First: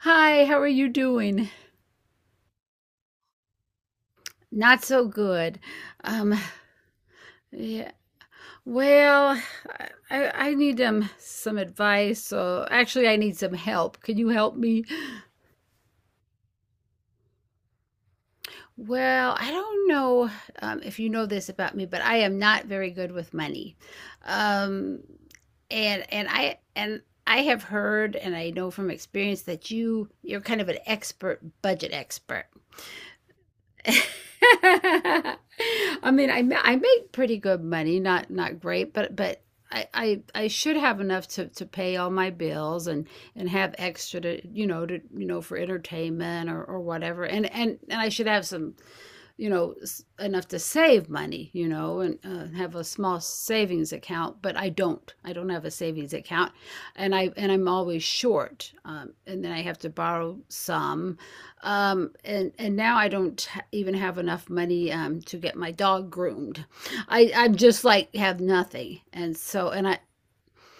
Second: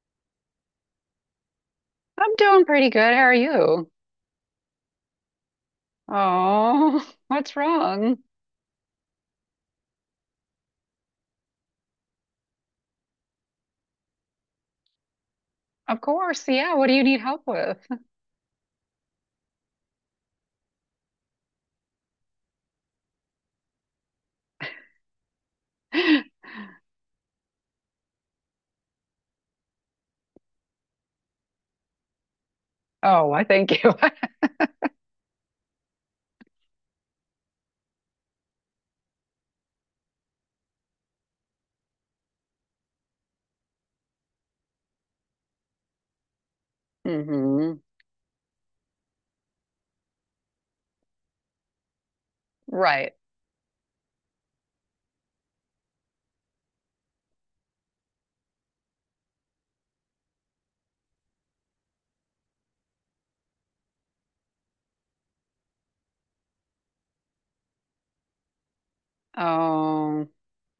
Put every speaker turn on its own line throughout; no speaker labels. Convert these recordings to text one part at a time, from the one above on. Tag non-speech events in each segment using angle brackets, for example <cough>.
Hi, how are you doing?
I'm doing pretty good. How are you?
Not so good. Um,
Oh, <laughs> what's
yeah.
wrong?
Well, I I need some advice. So actually, I need some help. Can you help me?
Of course. Yeah. What do you need help with?
Well, I don't know if you know this about me, but I am not very good with money. Um, and and
<laughs>
I and I have heard and I know from experience that you're kind of an expert budget expert.
Oh, I thank you.
<laughs> I mean, I make pretty good money, not great, but I should have enough to pay all my bills and have extra to you know for entertainment or
<laughs>
whatever, and
Hmm.
and and I should have some you know enough to save money and have a
Right.
small savings account, but I don't have a savings account. And I'm always short, and then I have to borrow some. And now I don't even have enough money, to get my dog groomed. I'm just like have nothing, and so, and I,
Oh,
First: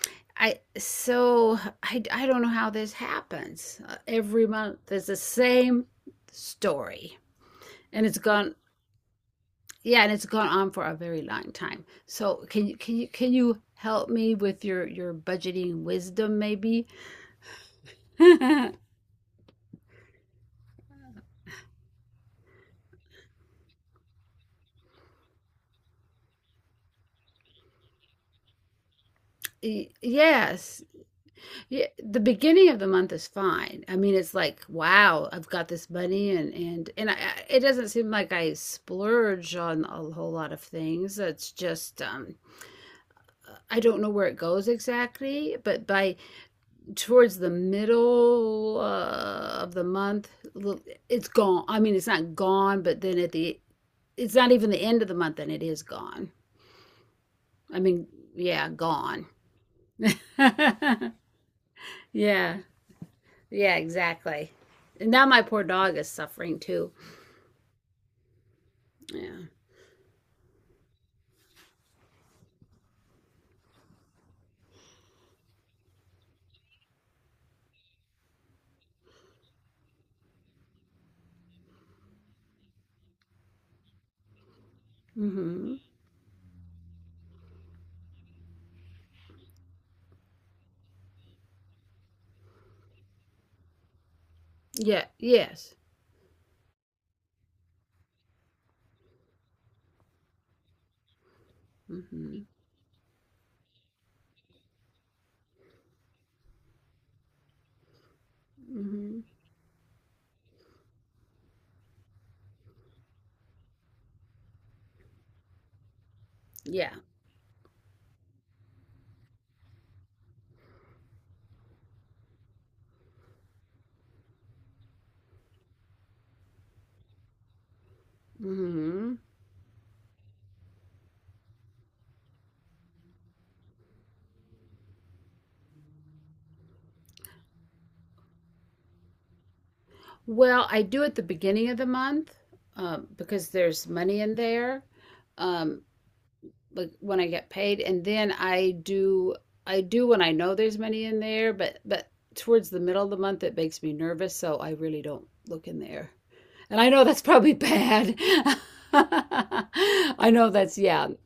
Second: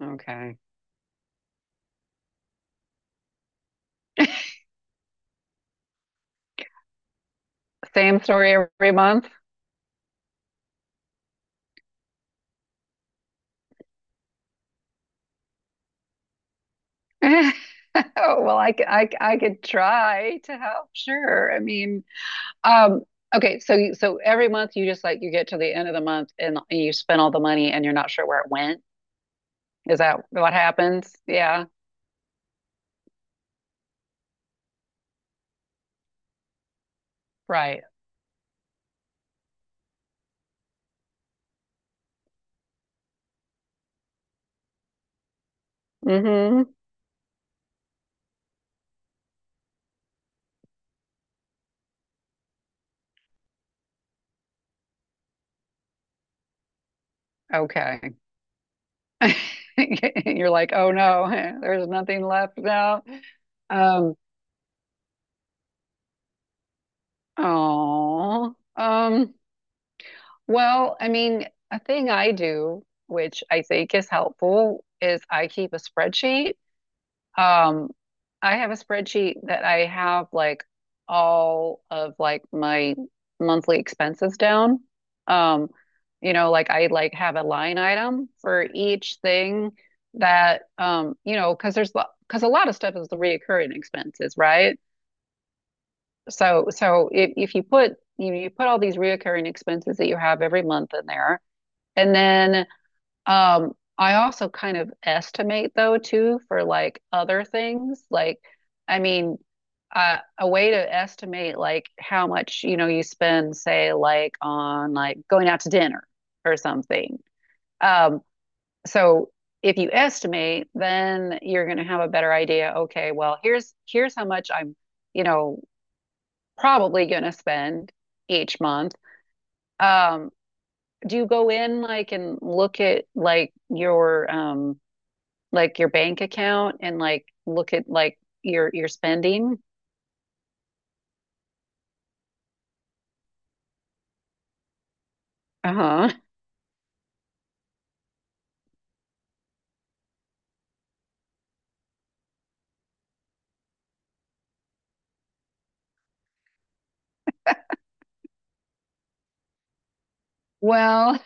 okay.
I don't know how this happens. Every month there's the same story and it's
Same
gone.
story every month.
Yeah, and it's gone on for a very long time. So can you help me with your budgeting wisdom maybe?
<laughs> Oh, well, I, c-
<laughs>
I, c- I could try to help. Sure. I mean, um, okay. So every month you just like, you get to the end of the month and you spend all the money and you're not sure where it went.
Y-
Is that what
Yes.
happens? Yeah.
Yeah, the beginning of the month is fine. I mean, it's like, wow, I've got this money, and it
Right.
doesn't seem like I splurge on a whole lot of things. It's just I don't know where it goes exactly, but by
Mm-hmm.
towards the middle of the month, it's gone. I mean, it's not gone, but then, it's not even the end of the month, and it is gone. I mean,
Okay.
yeah, gone.
<laughs> And you're like, oh
<laughs>
no, <laughs> there's nothing
Yeah,
left now.
yeah,
Um,
exactly. And now my poor dog is suffering too.
oh,
Yeah.
well, I mean, a thing I do, which I think is helpful, is I keep a spreadsheet. Um, I have a spreadsheet that I have like all of like my monthly expenses down. Um,
Mm-hmm.
you know, like I like have a line item for each thing that you know, because there's because a lot of stuff is the reoccurring expenses, right?
Yeah, yes.
So if you put, you put all these reoccurring expenses that you have every month in there, and
Mm-hmm.
then I also kind of estimate though too for like other things. Like, I
Mm-hmm.
mean, a way to estimate like how much, you spend, say, like on like going out to dinner or
Yeah.
something. Um, so if you estimate, then you're going to have a better idea. Okay, well, here's how much I'm, you know, probably going to spend each month.
Mm-hmm.
Um, do you go in like and look at like your bank account and like look at like your spending.
Well, I do at the beginning of the month, because there's money in there. Um,
Uh-huh.
like when I get paid, and then I do when I know there's money in there, but towards the middle of the month it makes me nervous, so I really don't look in there. And I know that's probably bad. <laughs> I know that's yeah,
Well,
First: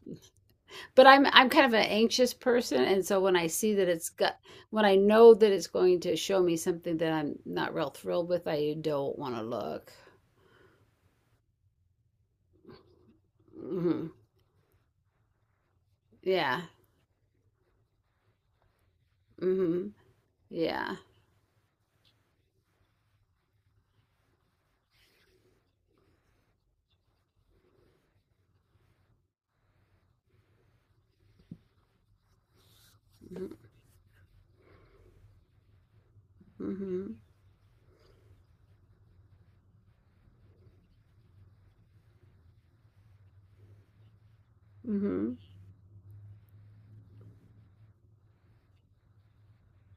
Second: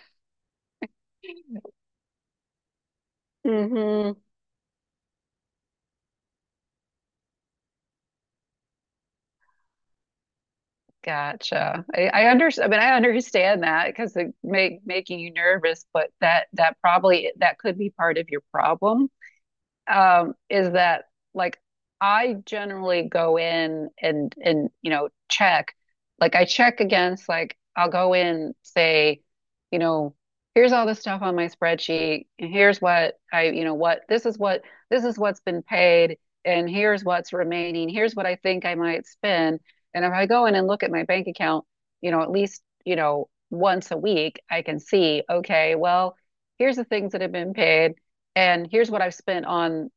but I'm kind of an anxious person, and so,
mm hmm
when I know that it's going to show me something that I'm not real thrilled with, I don't want to look.
Gotcha. I understand. I mean, I understand that
Hmm.
because it make making you nervous, but that
Yeah.
that probably that could be part of your problem.
Hmm.
Is
Yeah.
that like I generally go in and you know check, like I check against like I'll go in say, you know, here's all the stuff on my spreadsheet, and here's what I what this is what's been paid, and here's
Hmm.
what's remaining, here's what I think I might spend, and if I go in and look at my bank account, at least once a week, I can see
Hmm.
okay, well, here's the things that have been paid and here's what I've spent on,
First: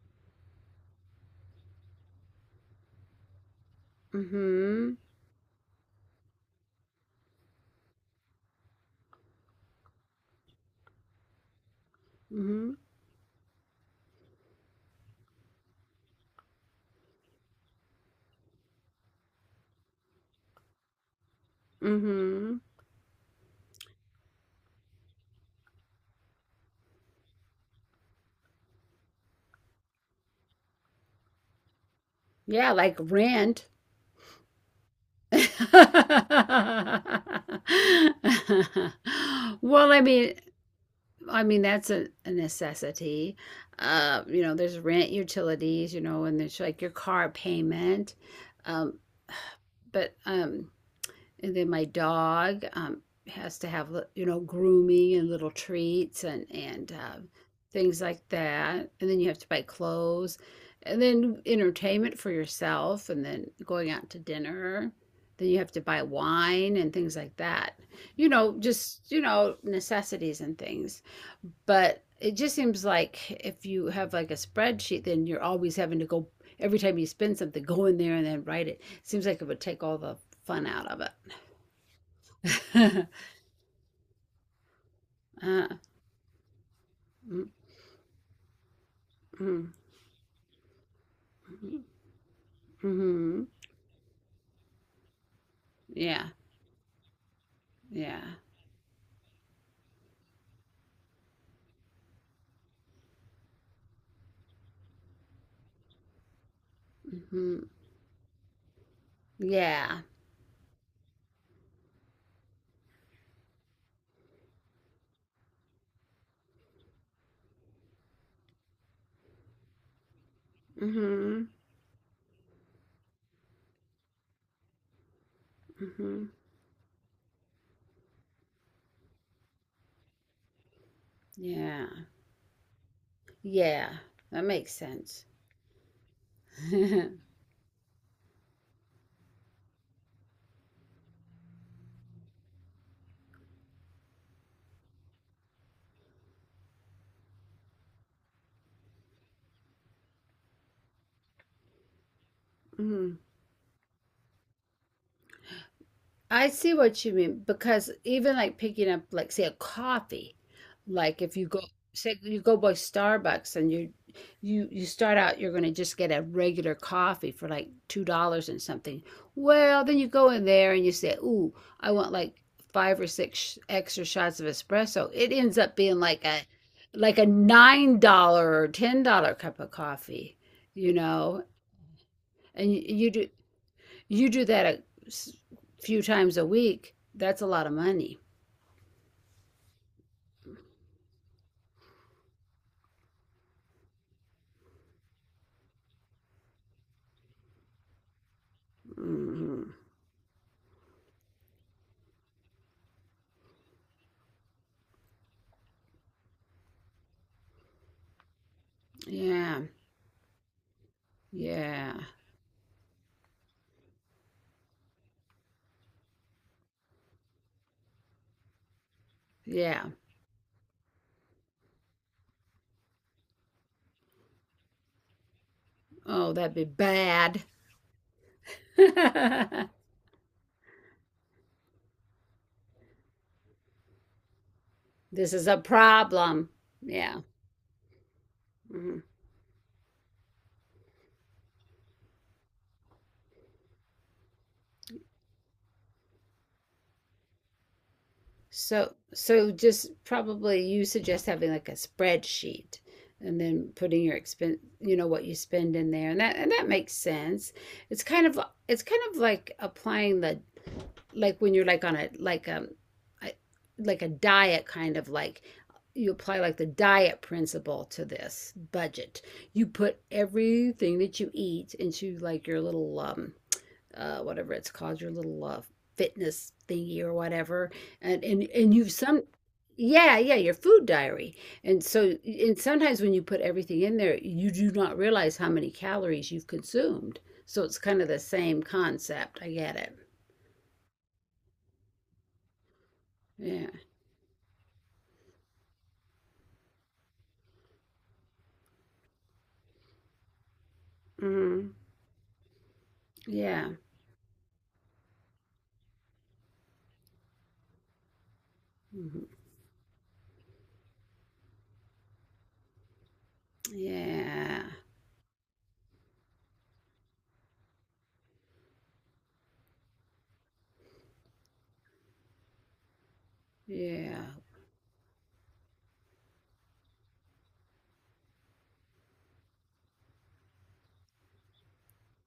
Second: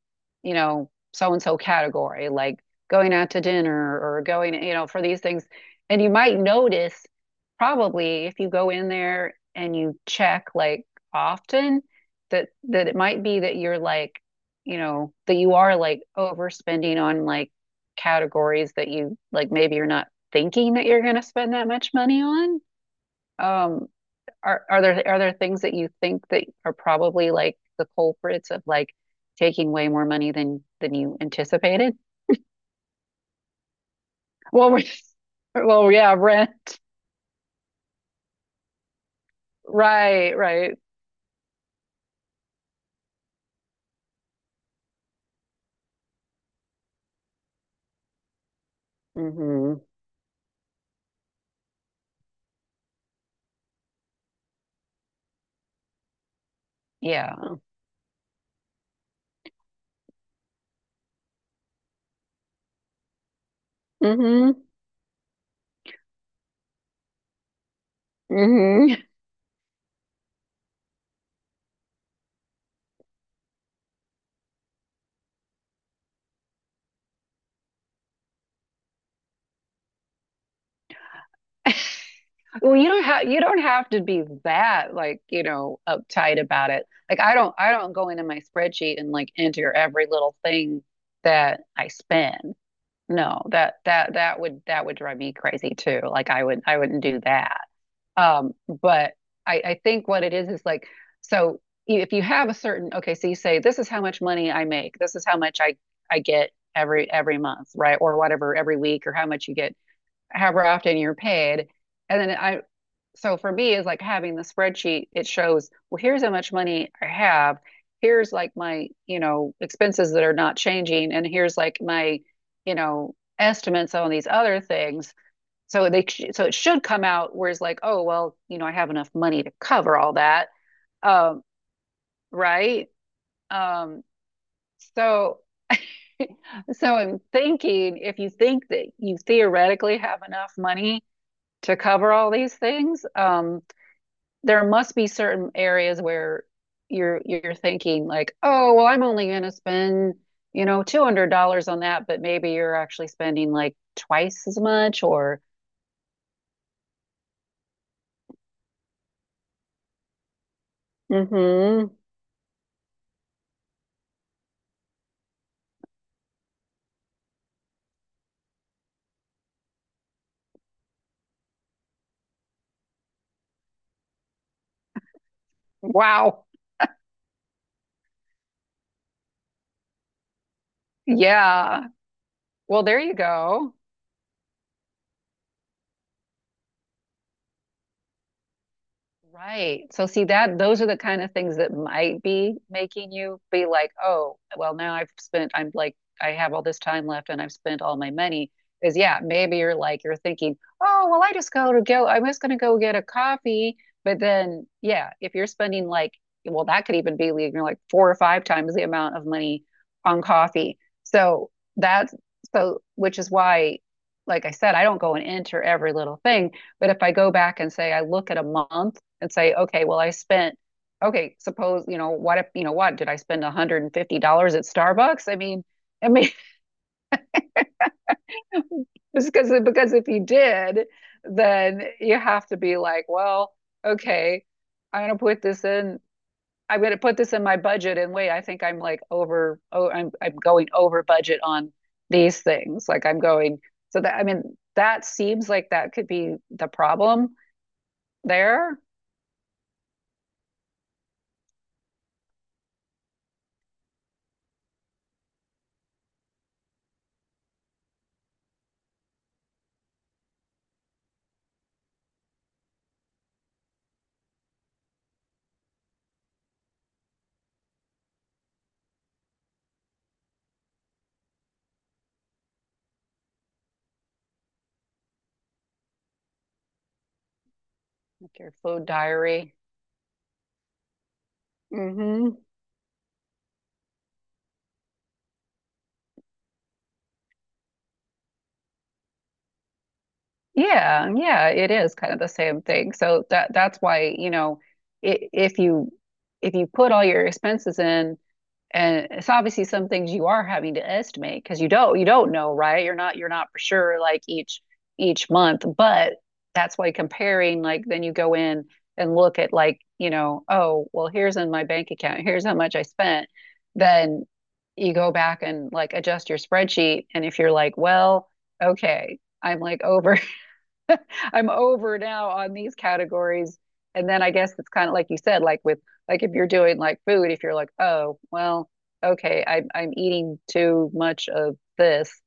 so and so category, like going out to dinner or going,
Hmm.
for these things. And you might notice probably if you go in there and you check like often that
Mhm.
that it might be that you're like, that you are like overspending on like categories that you like maybe you're not thinking that you're going to spend that much money
Mhm.
on. Um, are there things that you think that are probably like the culprits of like taking way more money than you anticipated?
Yeah, like rent.
Well, we- well, yeah, rent.
<laughs> Well, I mean,
Right, right.
I mean that's a necessity. You know, there's rent, utilities, you know, and there's like your car payment. Um,
Hmm.
but, and then my dog, has to have, you know, grooming and little treats and
Yeah.
things like that. And then you have to buy clothes, and then entertainment for yourself, and then going out to
Hmm.
dinner. Then you have to buy wine and things like that. You
mm
know,
hmm
just, you know, necessities and things. But it just seems like if you have like a spreadsheet, then you're always having to go every time you spend something, go in there and then write it. It seems like it would take all the fun out of it.
<laughs>
<laughs>
Well, you
uh,
don't have you don't have to be that like,
mm,
uptight about it. Like I don't go into my spreadsheet and like
mm,
enter every little thing that I spend. No,
mhm.
that would drive me crazy too.
Yeah,
Like I wouldn't do that.
yeah.
Um, but I think what it is like, so if you have a certain, okay, so you say, this is how much money I make, this is how much I get every
Hmm.
month, right? Or whatever, every week, or how much you get,
Yeah.
however often you're paid. And then so for me, is like having the spreadsheet, it shows, well, here's how much money I have. Here's like my, expenses that are not changing, and
Hmm.
here's like my, estimates on these other things so they
Hmm.
so it should come out where it's like, oh well, I have enough money to cover all that, um,
Yeah.
right?
Yeah.
Um,
That makes sense.
so <laughs>
<laughs>
so
Hmm.
I'm thinking if you think that you theoretically have enough money to cover all these things, there must be certain areas where you're thinking like, oh well, I'm only going to spend $200 on that, but maybe you're actually spending like twice as much or
I see what you mean because even like picking up like say a coffee, like if you go,
mm-hmm,
say you go by Starbucks and you start out you're going to just get a regular coffee for like $2 and something. Well, then you go in there and you say, "Ooh, I want like five or six extra shots of espresso." It ends up being like a
wow.
like a $9 or $10 cup of coffee, you know.
Yeah.
And you,
Well, there
you
you
do
go.
you do that a few times a week, that's a lot of money.
Right. So see that those are the kind of things that might be making you be like, oh, well, now I've spent, I'm like, I have all this time left and I've spent all my money. Is yeah, maybe
Hmm.
you're like, you're thinking, oh, well, I'm just gonna go get a coffee. But then, yeah, if you're spending like, well, that could even be like, you're like four or five times the amount of
Yeah,
money on coffee. So
yeah,
that's so, which is why, like I said, I don't go and enter every little thing. But if I go back and say I look at a month and say, okay,
yeah.
well, I spent, okay, suppose, what if, what did I spend $150 at Starbucks? I mean, <laughs> I mean,
Oh, that'd be bad. <laughs>
it's because
This
because if you did, then you have to be like, well, okay, I'm gonna put
is a
this in.
problem.
I'm gonna put
Yeah.
this in my budget, and wait, I think I'm
Hmm.
like over. Oh, I'm going over budget on these things. Like I'm going. So that I mean, that seems like that could be the problem there.
So, just probably you suggest having like a spreadsheet and then putting your expense, what you spend in there. And that makes sense. It's kind of, it's kind of like applying the, like when you're like on a, like, I- like a diet kind of, like you apply like the diet principle to this budget. You put everything that you eat into like your little, whatever it's called, your little fitness thingy or whatever. And
Like
and
your
and
food
you've some,
diary.
yeah, yeah, your food diary. And
Mm
so,
hmm
and sometimes when you put everything in there, you do not realize how many calories you've consumed. So it's kind of the same concept. I get it.
Yeah, yeah, it is kind of the same thing. So that
Yeah.
that's why, i- if you if you put all your expenses in, and it's obviously some things you are having to estimate because you
Hmm.
don't you don't know, right? You're not for
Yeah.
sure like each month, but that's why comparing like then you go in and
Mhm.
look at like, oh, well, here's in my bank account, here's how much I spent. Then
Yeah.
you go back and like adjust your spreadsheet, and if you're like, well, okay. I'm over now on these categories. And then
Yeah.
I guess it's kind of like you said, like with like if you're doing like food, if you're like, oh, well, okay, I'm eating too much of this,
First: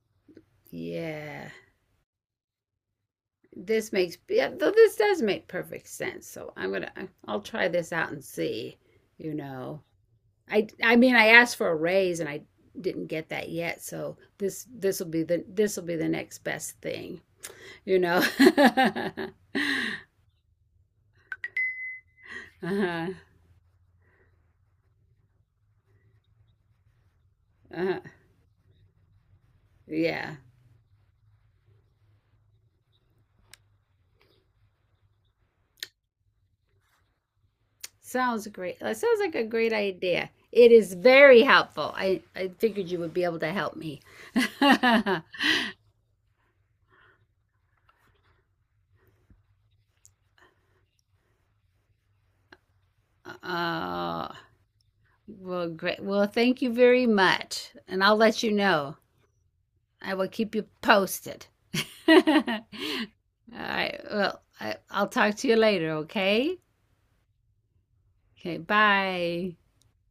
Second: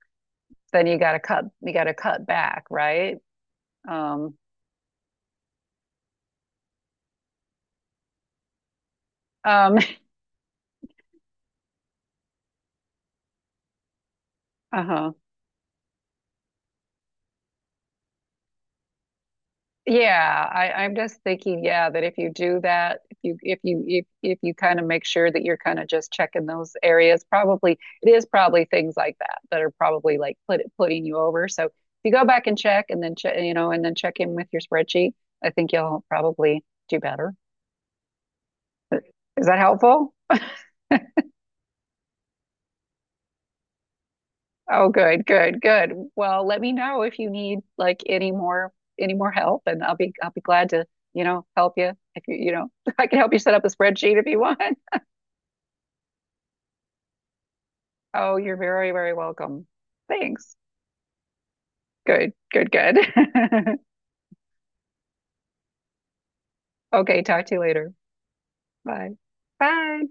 then you gotta cut
Yeah.
you gotta cut back, right?
This makes
Um,
Yeah, though this does make perfect sense. So, I'll try this out and see, you
um,
know. I mean I asked for a raise and I didn't get that yet, so this
<laughs>
this will
uh-huh.
be the, this will be the next best thing, you know. <laughs>
Yeah, I'm just thinking, yeah, that if you do that,
Uh-huh.
if you kind of make sure that you're kind of just checking those areas, probably
Uh-huh.
it is probably things like that that are probably
Yeah.
like putting you over. So if you go back and check, and then check, and then check in with your spreadsheet, I think you'll probably do better.
Sounds great. That sounds like a
Is that
great
helpful?
idea. It is very helpful. I figured you would be able to help me. <laughs>
Oh, good, good, good. Well, let me know if you need like any more help, and I'll be glad to, help you if you you know <laughs> I can help you set up a spreadsheet if
Uh,
you want.
well, great. Well, thank you very much. And I'll
Oh,
let you
you're very,
know.
very welcome.
I will keep
Thanks.
you posted. <laughs> All
Good, good, good. <laughs>
right. Well, I'll talk to you later, okay?
Okay, talk to you later.
Okay,
Bye.
bye.
Bye.